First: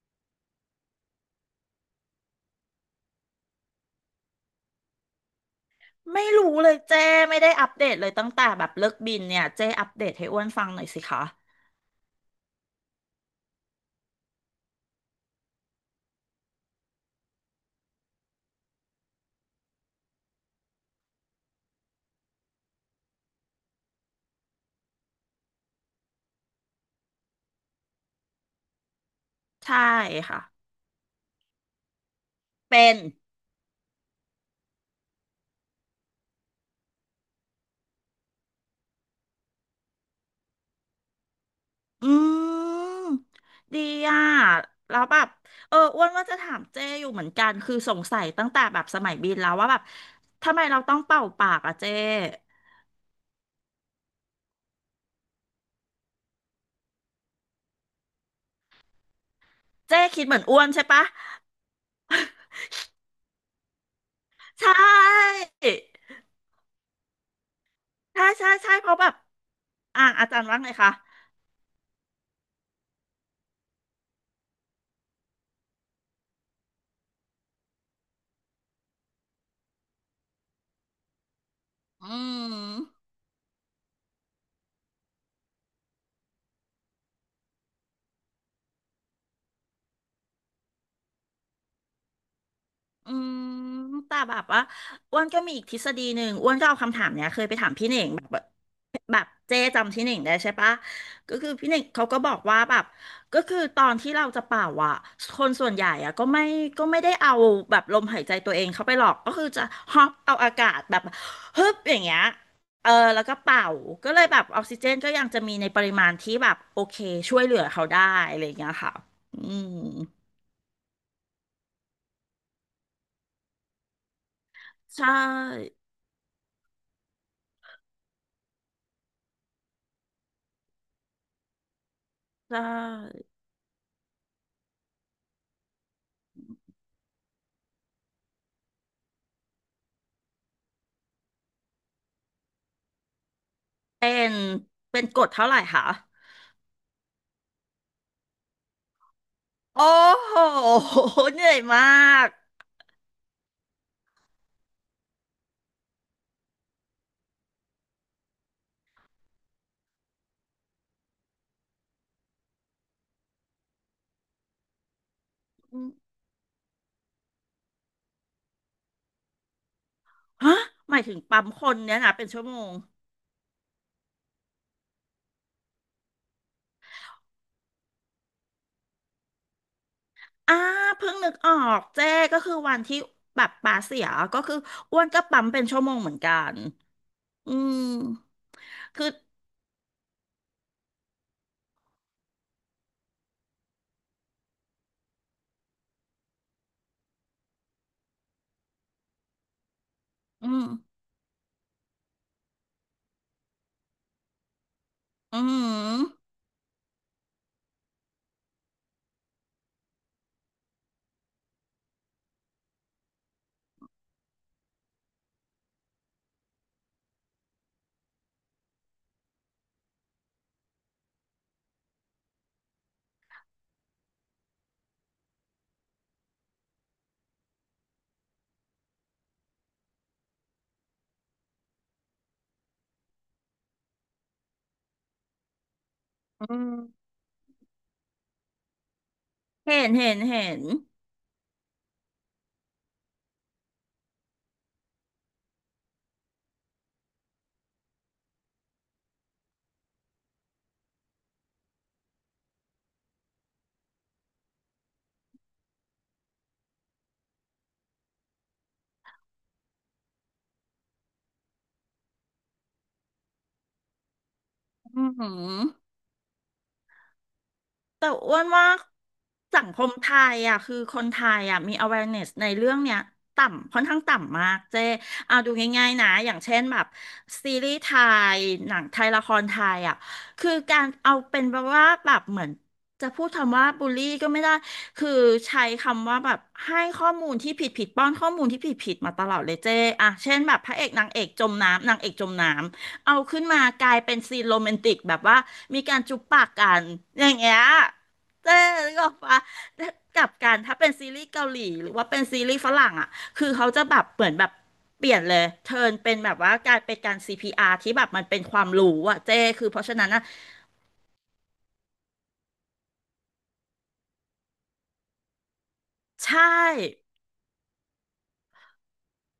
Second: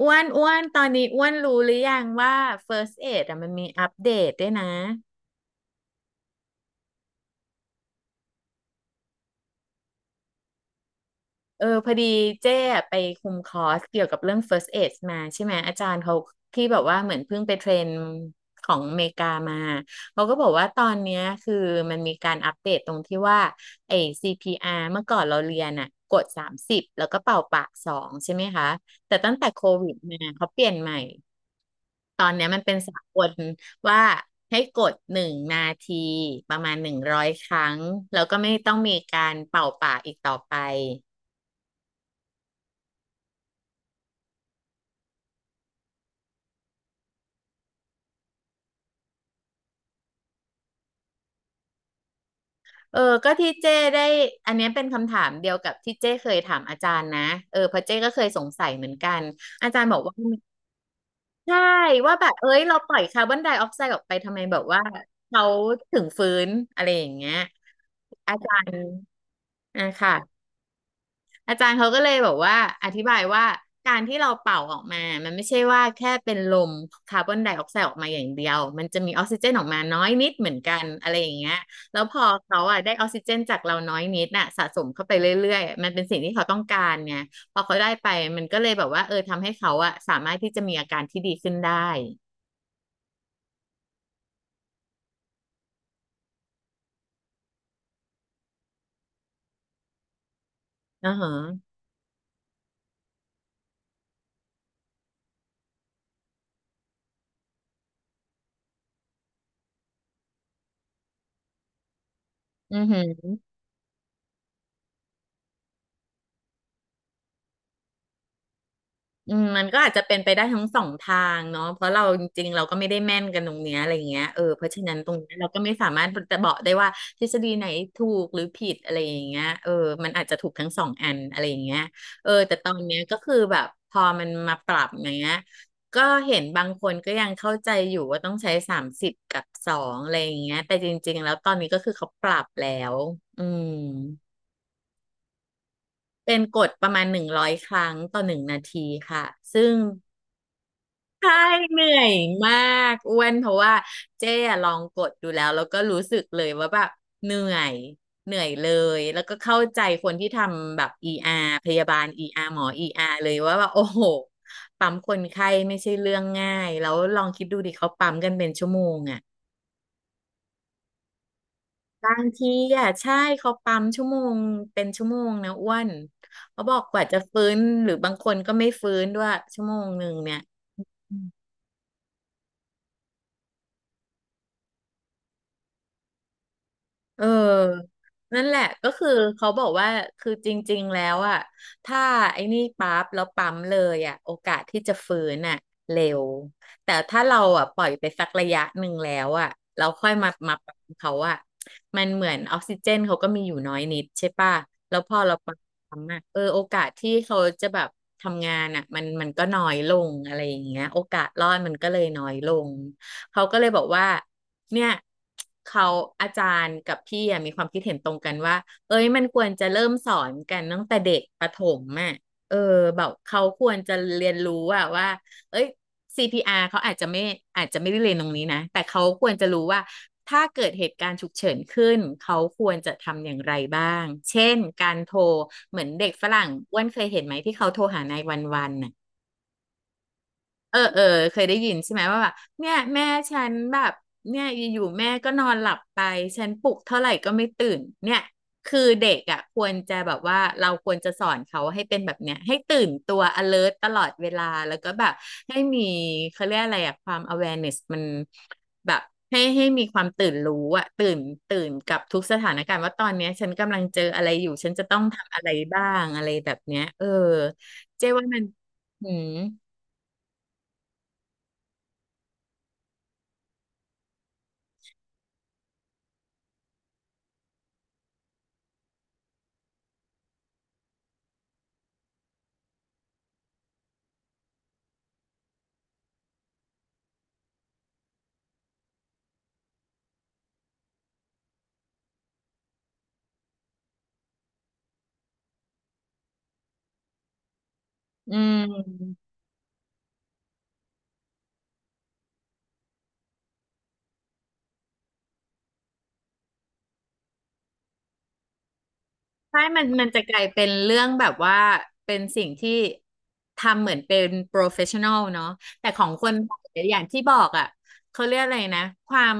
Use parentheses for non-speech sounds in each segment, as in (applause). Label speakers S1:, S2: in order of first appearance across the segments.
S1: อ้วนอ้วนตอนนี้อ้วนรู้หรือยังว่า First Aid อะมันมีอัปเดตด้วยนะ
S2: ไม่รู้เลยเจ้ไม่ได้อัปเดตเลยตั้งแต่แบบเลิกบินเนี่ยเจ้อัปเดตให้อ้วนฟังหน่อยสิคะ
S1: เออพอดีเจ้อะไปคุมคอร์สเกี่ยวกับเรื่อง First Aid มาใช่ไหมอาจารย์เขาที่แบบว่าเหมือนเพิ่งไปเทรนของอเมริกามาเขาก็บอกว่าตอนเนี้ยคือมันมีการอัปเดตตรงที่ว่าไอ้ CPR เมื่อก่อนเราเรียนอะกดสามสิบแล้วก็เป่าปากสองใช่ไหมคะแต่ตั้งแต่โค
S2: ใช่
S1: วิดมา
S2: ค่ะ
S1: เขาเปลี่ยนใหม่ ตอนเนี้ยมันเป็น
S2: เป็
S1: สา
S2: น
S1: กลว่าให้กดหนึ่งนาทีประมาณหนึ่งร้อยครั้งแล้วก็ไม่ต้องมีการเป่าปากอีกต่อไป
S2: อืมดีอ่ะแล้วแบบอ้วนว่าจะถามเจ้อยู่เหมือนกันคือสงสัยตั้งแต่แบบสมัยบินแล้วว่าแบบทำไมเราต้องเป่าปากอ่ะเจ้
S1: เออก็ที่เจ้ได้อันเนี้ยเป็นคำถามเดียวกับที่เจ้เคยถามอาจารย์นะเออเพราะเจ้ก็เคยสงสัยเหมือนกันอาจารย์บอก
S2: เจ้
S1: ว่า
S2: คิดเหมือนอ้วนใช่ปะ
S1: ใช่ว่าแบบเอ้ยเราปล่อยคาร์บอนไดออกไซด์ออกไปทำไมแบบ
S2: ใช่
S1: ว่าเขาถึงฟื้นอะไรอย่างเงี้ย
S2: ใช่
S1: อา
S2: ใช่
S1: จาร
S2: ใช่
S1: ย์
S2: เพราะแบบ
S1: อ่ะ
S2: อ่ะ
S1: ค่ะ
S2: อาจารย์ว่าไงคะ
S1: อาจารย์เขาก็เลยบอกว่าอธิบายว่าการที่เราเป่าออกมามันไม่ใช่ว่าแค่เป็นลมคาร์บอนไดออกไซด์ออกมาอย่างเดียว มันจะมีออกซิเจนออกมาน้อยนิดเหมือนกันอะไรอย่างเงี้ยแล้ว
S2: อื
S1: พอเขาอ่ะ
S2: ม
S1: ได้ออกซิเจนจากเราน้อยนิดน่ะสะสมเข้าไปเรื่อยๆมันเป็นสิ่งที่เขาต้องการเนี่ยพอเขาได้ไปมันก็เลยแบบว่าเออทำให้เขาอ่ะสามารถที่จะมีอาการที่ดีขึ้นได้
S2: อืมแต่แบบว่าอ้วนก็มีอีกทฤษฎีหนึ่งอ้วนก็เอาคำถามเนี้ยเคยไปถามพี่เหน่งแบบแบบเจ๊จำพี่เหน่งได้ใช่ปะ
S1: อือฮะ
S2: ก็คือพี่เหน่งเขาก็บอกว่าแบบก็คือตอนที่เราจะเป่าอ่ะคนส่วนใหญ่อ่ะก็ไม่ได้เอาแบบลมหายใจตัวเองเข้าไปหรอกก็คือจะฮอปเอาอากาศแบบฮึบอย่างเงี้ย
S1: ออือ
S2: เออ
S1: หื
S2: แล้ว
S1: อ
S2: ก็เป่าก็เลยแบบออกซิเจนก็ยังจะมีในปริมาณที่แบบโอเคช่วยเหลือเขาได้อะไรอย่างเงี้ยค่ะ
S1: อื
S2: อื
S1: มมัน
S2: ม
S1: ก็อาจจะเป็นไปได้ทั้งสองทางเนาะเพราะเราจริงๆเราก็ไม่ได้แม่นกันตรงเนี้ยอะไรเงี้ยเออเพราะฉะนั้น
S2: ใช่
S1: ตรงเนี้ยเราก็ไม่สามารถจะบอกได้ว่าทฤษฎีไหนถูกหรือผิดอะไรอย่างเงี้ยเออมันอาจจะถูกทั้งสองอันอะไรอย่างเงี้ยเออ
S2: ใช
S1: แต่ตอนเนี้ยก็
S2: ่
S1: คือแบบพอมันมาปรับอย่างเงี้ยก็เห็นบางคนก็ยังเข้าใจอยู่ว่าต้องใช้สามสิบกับสองอะไรอย่างเงี้ยแต่จริงๆแล้วตอนนี้ก็คือเขาปรับแล้วอืม
S2: เป็นเป็นกดเท่าไหร่คะ
S1: เป็นกฎประมาณ100 ครั้งต่อ 1 นาทีค่ะซึ่ง
S2: โอ้โห
S1: ใช่
S2: เหนื่อย
S1: เห
S2: มา
S1: นื่อย
S2: ก
S1: มากอ้วนเพราะว่าเจ๊อะลองกดดูแล้วแล้วก็รู้สึกเลยว่าแบบเหนื่อยเหนื่อยเลยแล้วก็เข้าใจคนที่ทำแบบ ER พยาบาล ER หมอ ER เลยว่าแบบโอ้โหปั๊มคนไข้ไม่
S2: อืม
S1: ใช่เรื่องง่ายแล้วลองคิดดูดิเขาปั๊มกันเป็นชั่วโมงอ่ะ
S2: ฮะหมายถึงปั๊มคนเนี่ย
S1: บา
S2: นะ
S1: ง
S2: เป็นชั่ว
S1: ที
S2: โมง
S1: อ่ะใช่เขาปั๊มชั่วโมงเป็นชั่วโมงนะอ้วนเขาบอกกว่าจะฟื้นหรือบางคนก็ไม่ฟื้นด้วยชั่วโมงหนึ่งเนี่ย
S2: อ่าเพิ่งนึกออกเจ้ก็คือวันที่แบบปลาเสียก็คืออ้วนก็ปั๊มเป็นชั่วโมงเหมือนกัน
S1: เอ
S2: อืม
S1: อ นั่นแหละก็คื
S2: คื
S1: อ
S2: อ
S1: เขาบอกว่าคือจริงๆแล้วอ่ะถ้าไอ้นี่ปั๊บแล้วปั๊มเลยอ่ะโอกาสที่จะฟื้นอ่ะเร็วแต่ถ้าเราอ่ะปล่อยไปสักระยะหนึ่งแล้วอ่ะ เราค่อยมา
S2: อื
S1: มา
S2: ม
S1: ปั๊มเขาอ่ะมันเหมือนออกซิเจนเขาก็มีอยู่น้อยนิดใช่ป่ะแล้วพอเรา
S2: อื
S1: ปั๊
S2: ม
S1: มอ่ะเออโอกาสที่เขาจะแบบทำงานอ่ะมันก็น้อยลงอะไรอย่างเงี้ยโอกาสรอดมันก็เลยน้อยลง เขาก็เลยบอกว่าเนี่ยเขาอาจารย์กับพี่มีความคิดเห็นตรงกันว่าเอ้ยมันควรจะเริ่มสอนกันตั้งแต่เด็กประถมอ่ะเออแบบเขาควรจะเรียนรู้อะว่าเอ้ย CPR เขาอาจจะไม่ได้เรียนตรงนี้นะแต่เขาควรจะรู้ว่าถ้าเกิดเหตุการณ์ฉุกเฉินขึ้นเขาควรจะทำอย่างไรบ้างเช่นการโทรเหมือนเด็กฝรั่
S2: อื
S1: งอ้วนเคย
S2: ม
S1: เห็นไหมที่เขาโทรหานายวันวันน่ะ
S2: เห็นเห็นเห็น
S1: เออเออเคยได้ยินใช่ไหมว่าแบบเนี่ยแม่ฉันแบบเนี่ยอยู่ๆแม่ก็นอนหลับไปฉันปลุกเท่าไหร่ก็ไม่ตื่นเนี่ยคือเด็กอ่ะควรจะแบบว่าเราควรจะสอนเขาให้เป็นแบบเนี้ยให้ตื่นตัว alert ตลอดเวลาแล้วก็แบบให้มีเขาเรียกอะไรอ่ะความ awareness มันแบบให้มีความตื่นรู้อ่ะตื่นกับทุกสถานการณ์ว่าตอนเนี้ยฉันกำลังเจออะไรอยู่ฉันจะต้อ
S2: อื
S1: งทำอะไรบ้า
S2: ม
S1: งอะไรแบบเนี้ยเออเจ๊
S2: แต่
S1: ว่า
S2: อ้
S1: มั
S2: ว
S1: น
S2: นว่า
S1: อืม
S2: สังคมไทยอ่ะคือคนไทยอ่ะมี awareness ในเรื่องเนี้ยต่ำค่อนข้างต่ำมากเจ๊เอาดูง่ายๆนะอย่างเช่นแบบซีรีส์ไทยหนังไทยละครไทยอ่ะคือการเอาเป็นแบบว่าแบบเหมือนจะพูดคำว่าบูลลี่ก็ไม่ได้คือใช้คำว่าแบบให้ข้อมูลที่ผิดผิดป้อนข้อมูลที่ผิดผิดมาตลอดเลยเจ๊อ่ะเช่นแบบพระเอกนางเอกจมน้ำนางเอกจมน้ำ เอาขึ้นมากลายเป็นซีนโรแมนติกแบบว่ามีการจุ๊บปากกันอย่างเงี้ย
S1: อื
S2: เจ๊
S1: ม
S2: นึกออกปะแกลับกันถ้าเป็นซีรีส์เกาหลีหรือว่าเป็นซีรีส์ฝรั่งอ่ะคือเขาจะแบบเหมือนแบบเปลี่ยนเลยเทิร์นเป็นแบบว่ากลายเป็นการซีพีอาร์ที่แบบมันเป็นความรู้อ่ะเจ๊
S1: ใช่
S2: คือเพ
S1: มัน
S2: ราะฉะ
S1: มั
S2: นั้
S1: น
S2: น
S1: จะ
S2: อ่ะ
S1: กลายเป็นเรื่องแบบว่า เป็นสิ่งที่ทำเหมือนเป็น professional เนาะแต่ของคน
S2: ใช่
S1: ไทยอย่างที่บอกอ่ะเขาเรียกอะไรนะ ความ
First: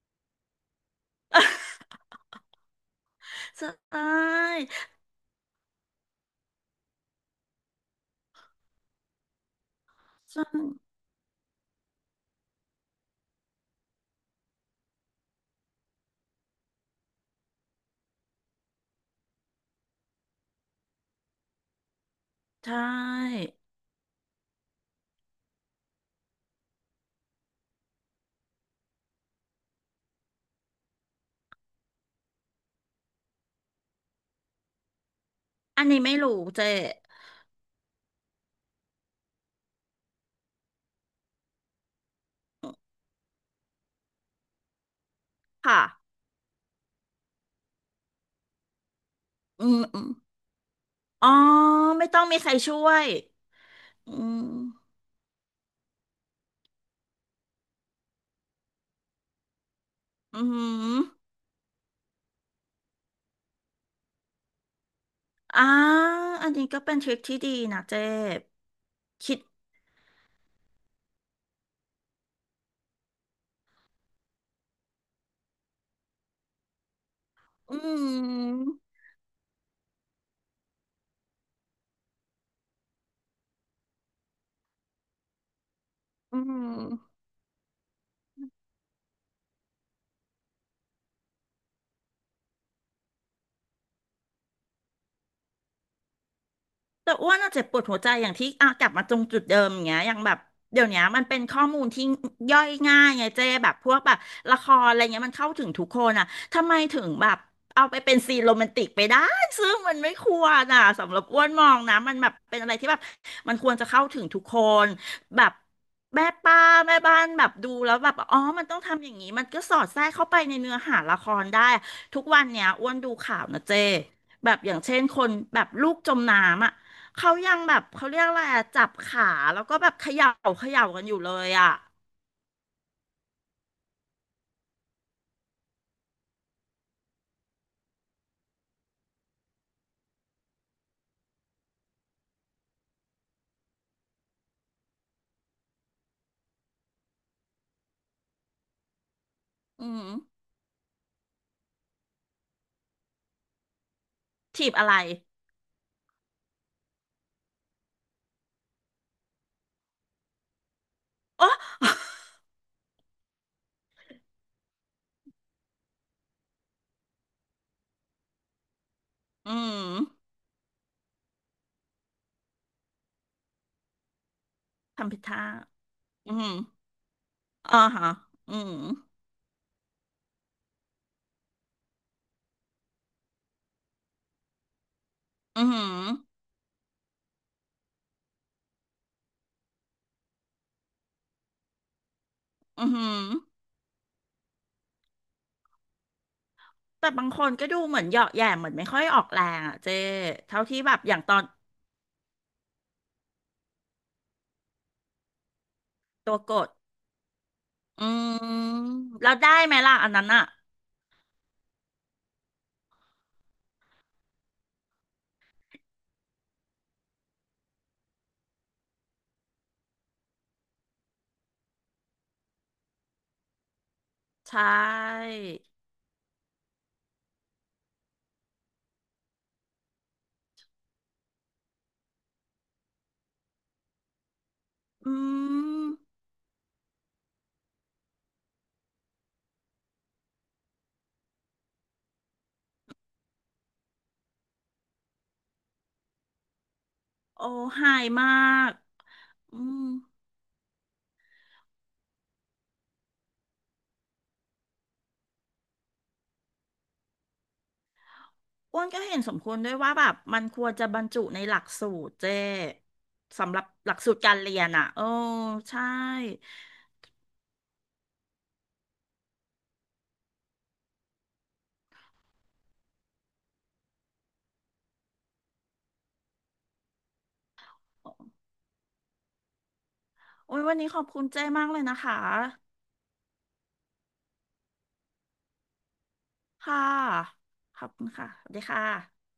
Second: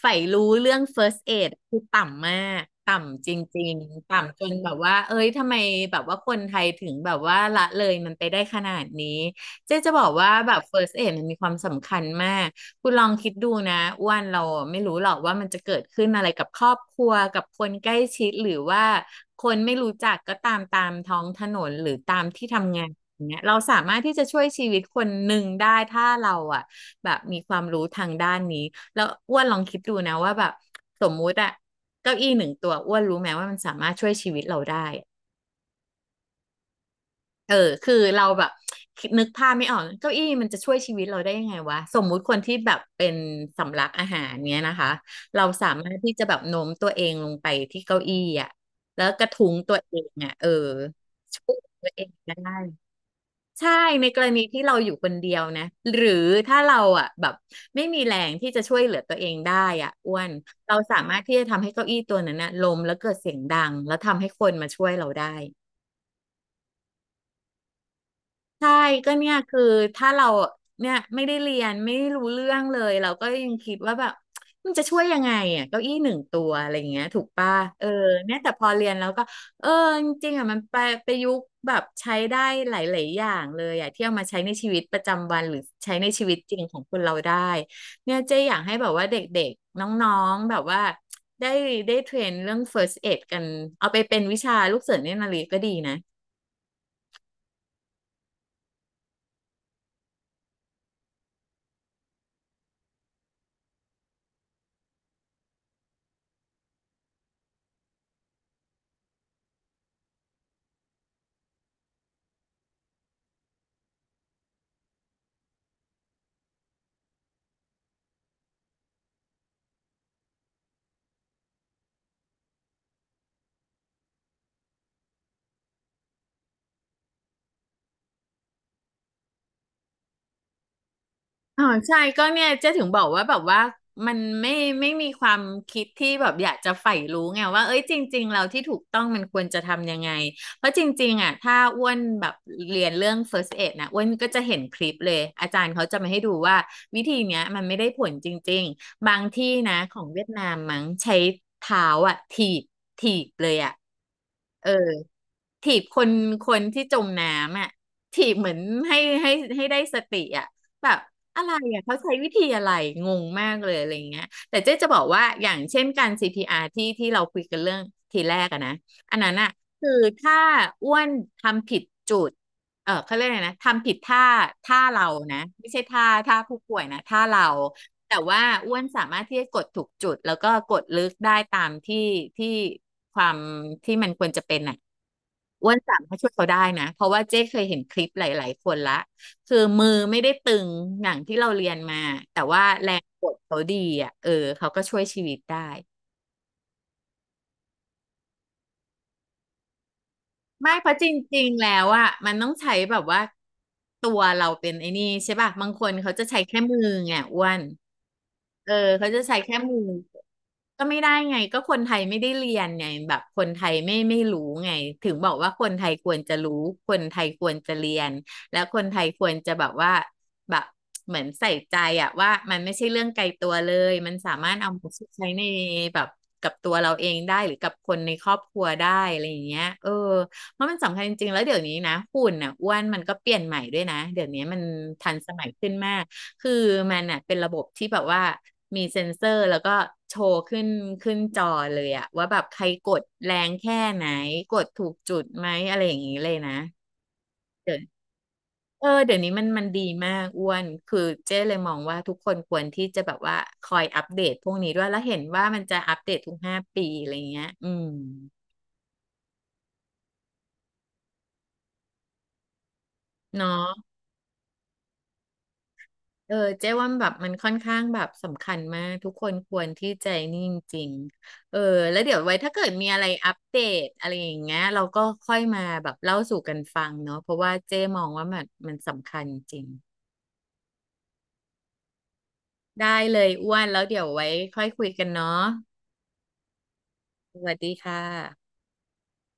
S1: ใฝ่รู้เรื่อง first aid
S2: (laughs)
S1: คือต่ำมาก ต่ำจ
S2: ใช
S1: ริงๆ
S2: ่
S1: ต่ำจนแบบว่า เอ้ยทำไมแบบว่าคนไทยถึงแบบว่าละเลยมันไปได้ขนาดนี้เจ๊จะบอกว่า
S2: ใช่
S1: แบบ first aid มันมีความสำคัญมาก คุณลองคิดดูนะอ้วนเราไม่รู้หรอกว่ามันจะเกิดขึ้นอะไรกับครอบครัวกับคนใกล้ชิดหรือว่าคนไม่รู้จักก็ตามท้องถนนหรือตามที่
S2: ใช
S1: ทำงานอย่างเงี้ย
S2: ่
S1: เราสามารถที่จะช่วยชีวิตคนหนึ่งได้ถ้าเราอ่ะแบบมีความรู้ทางด้านนี้แล้วอ้วนลองคิดดูนะว่าแบบสมมุติอะเก้าอี้หนึ่งตัวอ้วนรู้ไหมว่ามันสามารถช่วยชีวิตเราได้
S2: อันนี้ไม่รู้เจ๊
S1: เออคือเราแบบนึกภาพไม่ออกเก้าอี้มันจะช่วยชีวิตเราได้ยังไงวะสมมุติคนที่แบบเป็นสำลักอาหารเนี้ยนะคะเราสา
S2: ค่ะ
S1: มารถที่จะแบบโน้มตัวเองลงไปที่เก้าอี้อ่ะแล้วกระทุ้ง
S2: อื
S1: ตัว
S2: ม
S1: เอ
S2: อม
S1: งอ่ะเออ
S2: อ๋อ
S1: ช่วยตัวเอ
S2: ไม่
S1: ง
S2: ต้องมีใค
S1: ได้
S2: รช่วย
S1: ใช่ ใน
S2: อื
S1: กรณี
S2: ม
S1: ที่เราอยู่คนเดียวนะ หรือถ้าเราอ่ะแบบไม่มีแรงที่จะช่วยเหลือตัวเองได้อ่ะอ้วน
S2: อื
S1: เราสามารถ
S2: ม
S1: ที่จะทำให้เก้าอี้ตัวนั้นนะล้มแล้วเกิดเสียงดังแล้วทำให้คนมาช่วยเราได้
S2: อ่าอันนี้ก็เป็นทริคที่ดีนะเจ๊
S1: ใช่ก็เนี่ย
S2: คิด
S1: คือถ้าเราเนี่ยไม่ได้เรียนไม่รู้เรื่องเลยเราก็ยังคิดว่าแบบมันจะช่วยยังไงอ่ะเก้าอี้หนึ่งตัวอะไรอย่างเงี้ยถูกป่ะ
S2: อื
S1: เออเนี่ยแต่พอ
S2: ม
S1: เรียนแล้วก็เออจริงๆอ่ะมันไปประยุกต์แบบใช้ได้หลายๆอย่างเลยอ่ะที่เอามาใช้ในชีวิตประจำวันหรือใช้ในชีวิ
S2: อื
S1: ตจริงของคนเรา
S2: ม
S1: ได้เนี่ยเจ๊อยากให้แบบว่าเด็กๆน้องๆแบบว่าได้ได้เทรนเรื่อง first aid กันเอาไปเป็นวิชาลูกเสือเนตรนารีก็ดีนะ
S2: แต่อ้วนอะเจ็บปวดหัวใจอย่างที่อ่ะกลับมาตรงจุดเดิมอย่างเงี้ยอย่างแบบเดี๋ยวเนี้ยมันเป็นข้อมูลที่ย่อยง่ายไงเจ๊แบบพวกแบบละครอะไรเงี้ยมันเข้าถึงทุกคนอะทำไมถึงแบบเอาไปเป็นซีนโรแมนติกไปได้ซึ่งมันไม่ควรอะสำหรับอ้วนมองนะมันแบบเป็นอะไรที่แบบมันควรจะเข้าถึงทุกคนแบบแม่ป้าแม่บ้านแบบดูแล้วแบบอ๋อมันต้องทำอย่างนี้มันก็สอดแทรกเข้าไปในเนื้อหาละครได้ทุกวันเนี้ยอ้วนดูข่าวนะเจ๊แบบอย่างเช่นคนแบบลูกจมน้ำอ่ะ เขายังแบบเขาเรียกอะไรอะจับขาแล้วก็แบบเขย่ากันอยู่เลย
S1: อ๋อ
S2: อะ
S1: ใช่ก็เนี่ยเจ๊ถึงบอกว่าแบบว่ามันไม่มีความคิดที่แบบอยากจะใฝ่รู้ไงว่าเอ้ยจริงๆเราที่ถูกต้องมันควรจะทำยังไงเพราะจริงๆอ่ะถ้าอ้วนแบบเรียนเรื่อง first aid นะอ้วนก็จะเห็นคลิปเลยอาจารย์เขาจะมาให้ดูว่าวิธีเนี้ยมันไม่ได้ผลจริงๆบางที่นะ
S2: อื
S1: ของ
S2: ม
S1: เวียดนามมั้งใช้เท้าอ่ะถีบเลยอ่ะเอ
S2: ถีบอะไร
S1: อถีบคนคนที่จมน้ำอ่ะถีบเหมือนให้ให้ให้ได้สติอ่ะแบบ อะ
S2: โอ้
S1: ไรอ่ะเขาใช้วิธีอะไรงงมากเลยอะไรอย่างเงี้ยแต่เจ๊จะบอกว่าอย่างเช่นการ CPR ที่เราคุยกันเรื่องทีแรกอะนะอันนั้นอะ
S2: อื
S1: คือ
S2: ม
S1: ถ้าอ้วนทำผิดจุดเออเขาเรียกอะไรนะทำผิดท่าท่าเรา
S2: ทำผิด
S1: นะ
S2: ท่า
S1: ไม่ใช่ท่า
S2: อื
S1: ท่า
S2: ม
S1: ผู้ป่วยนะท่าเรา
S2: อ่าฮะ
S1: แต่ว่า
S2: อื
S1: อ้
S2: ม
S1: วนสามารถที่จะกดถูกจุดแล้วก็กดลึกได้ตามที่ที่ความที่มันควรจะเป็นอ่ะ
S2: อื
S1: อ้วนสา
S2: ม
S1: มารถช่วยเขาได้นะเพราะว่าเจ๊เคยเห็นคลิปหลายๆคนละ คือมือไม่ได้ตึงอย่างที่เราเรียนมาแต่ว่า
S2: อื
S1: แรงกด
S2: ม
S1: เขาดีอ่ะเออเขาก็ช่วยชีวิตได้
S2: แต่บางคนก็ดูเหมือนเหยาะแหย่เหมือนไม่ค่อยออกแรงอะเจ๊เท่า
S1: ไม่
S2: ที่
S1: เพ
S2: แบ
S1: ราะ
S2: บ
S1: จ
S2: อย่างตอ
S1: ริ
S2: น
S1: งๆแล้วอ่ะมันต้องใช้แบบว่าตัวเราเป็นไอ้นี่ใช่ป่ะบางคนเขาจะ
S2: ตั
S1: ใช้
S2: วก
S1: แค่
S2: ด
S1: มือไงอ้วน
S2: อืม
S1: เออเขาจะ
S2: แล้ว
S1: ใช้
S2: ได้
S1: แค่
S2: ไห
S1: มื
S2: ม
S1: อ
S2: ล่ะอันนั้นอะ
S1: ก็ไม่ได้ไงก็คนไทยไม่ได้เรียนไงแบบคนไทยไม่รู้ไงถึงบอกว่าคนไทยควรจะรู้คนไทยควรจะเรียนแล้วคนไทยควรจะแบบว่าแบบเหมือนใส่ใจอะว่ามันไม่ใช่เรื่องไกลตัวเลยมันสามารถ
S2: ใช่
S1: เอามาใช้ในแบบกับตัวเราเองได้หรือกับคนในครอบครัวได้อะไรอย่างเงี้ยเออเพราะมันสำคัญจริงๆแล้วเดี๋ยวนี้นะหุ่นอ่ะอ้วนมันก็เปลี่ยนใหม่ด้วยนะเดี๋ยวนี้มันทั
S2: อื
S1: นสมัยขึ้น
S2: ม
S1: มาก คือมันอ่ะเป็นระบบที่แบบว่ามีเซ็นเซอร์แล้วก็โชว์ขึ้นจอเลยอะว่าแบบใครกดแรงแค่ไหนกดถูกจุดไหมอะไรอย่างนี้เลยนะ
S2: โอ้
S1: เดี๋ย
S2: หา
S1: ว
S2: ยมาก
S1: เออเดี๋ยวนี้มัน
S2: อื
S1: มัน
S2: ม
S1: ดีมากอ้วนคือเจ๊เลยมองว่าทุกคนควรที่จะแบบว่าคอยอัปเดตพวกนี้ด้วยแล้วเห็นว่ามันจะอัปเดตทุก5 ปีอะไรเงี้ยอืม
S2: อ้วนก็เห็นสมควรด้วยว่าแบบมันควรจะบรรจุในหลักสูตรเจ้
S1: เนาะ
S2: สำหรับหลักสูตรการเรียนอ่ะโอ้ใช่
S1: เออเจ๊ว่าแบบมันค่อนข้างแบบสำคัญมากทุกคนควรที่ใจนิ่งจริงๆเออแล้วเดี๋ยวไว้ถ้าเกิดมีอะไรอัปเดตอะไรอย่างเงี้ยเราก็ค่อยมาแบบเล่าสู่กันฟังเนาะเพราะว่าเจ๊มองว่ามันสำคัญจริง
S2: โอ้ยวันนี้ขอบคุณเจ้มากเลยนะคะ
S1: ได้เลยอ้วนแล้วเดี๋ยวไว้ค่อยคุยกันเนาะ
S2: ค่ะ
S1: สวัสดี
S2: ขอบ
S1: ค่
S2: คุณค่ะสวั
S1: ะ
S2: สดีค่ะ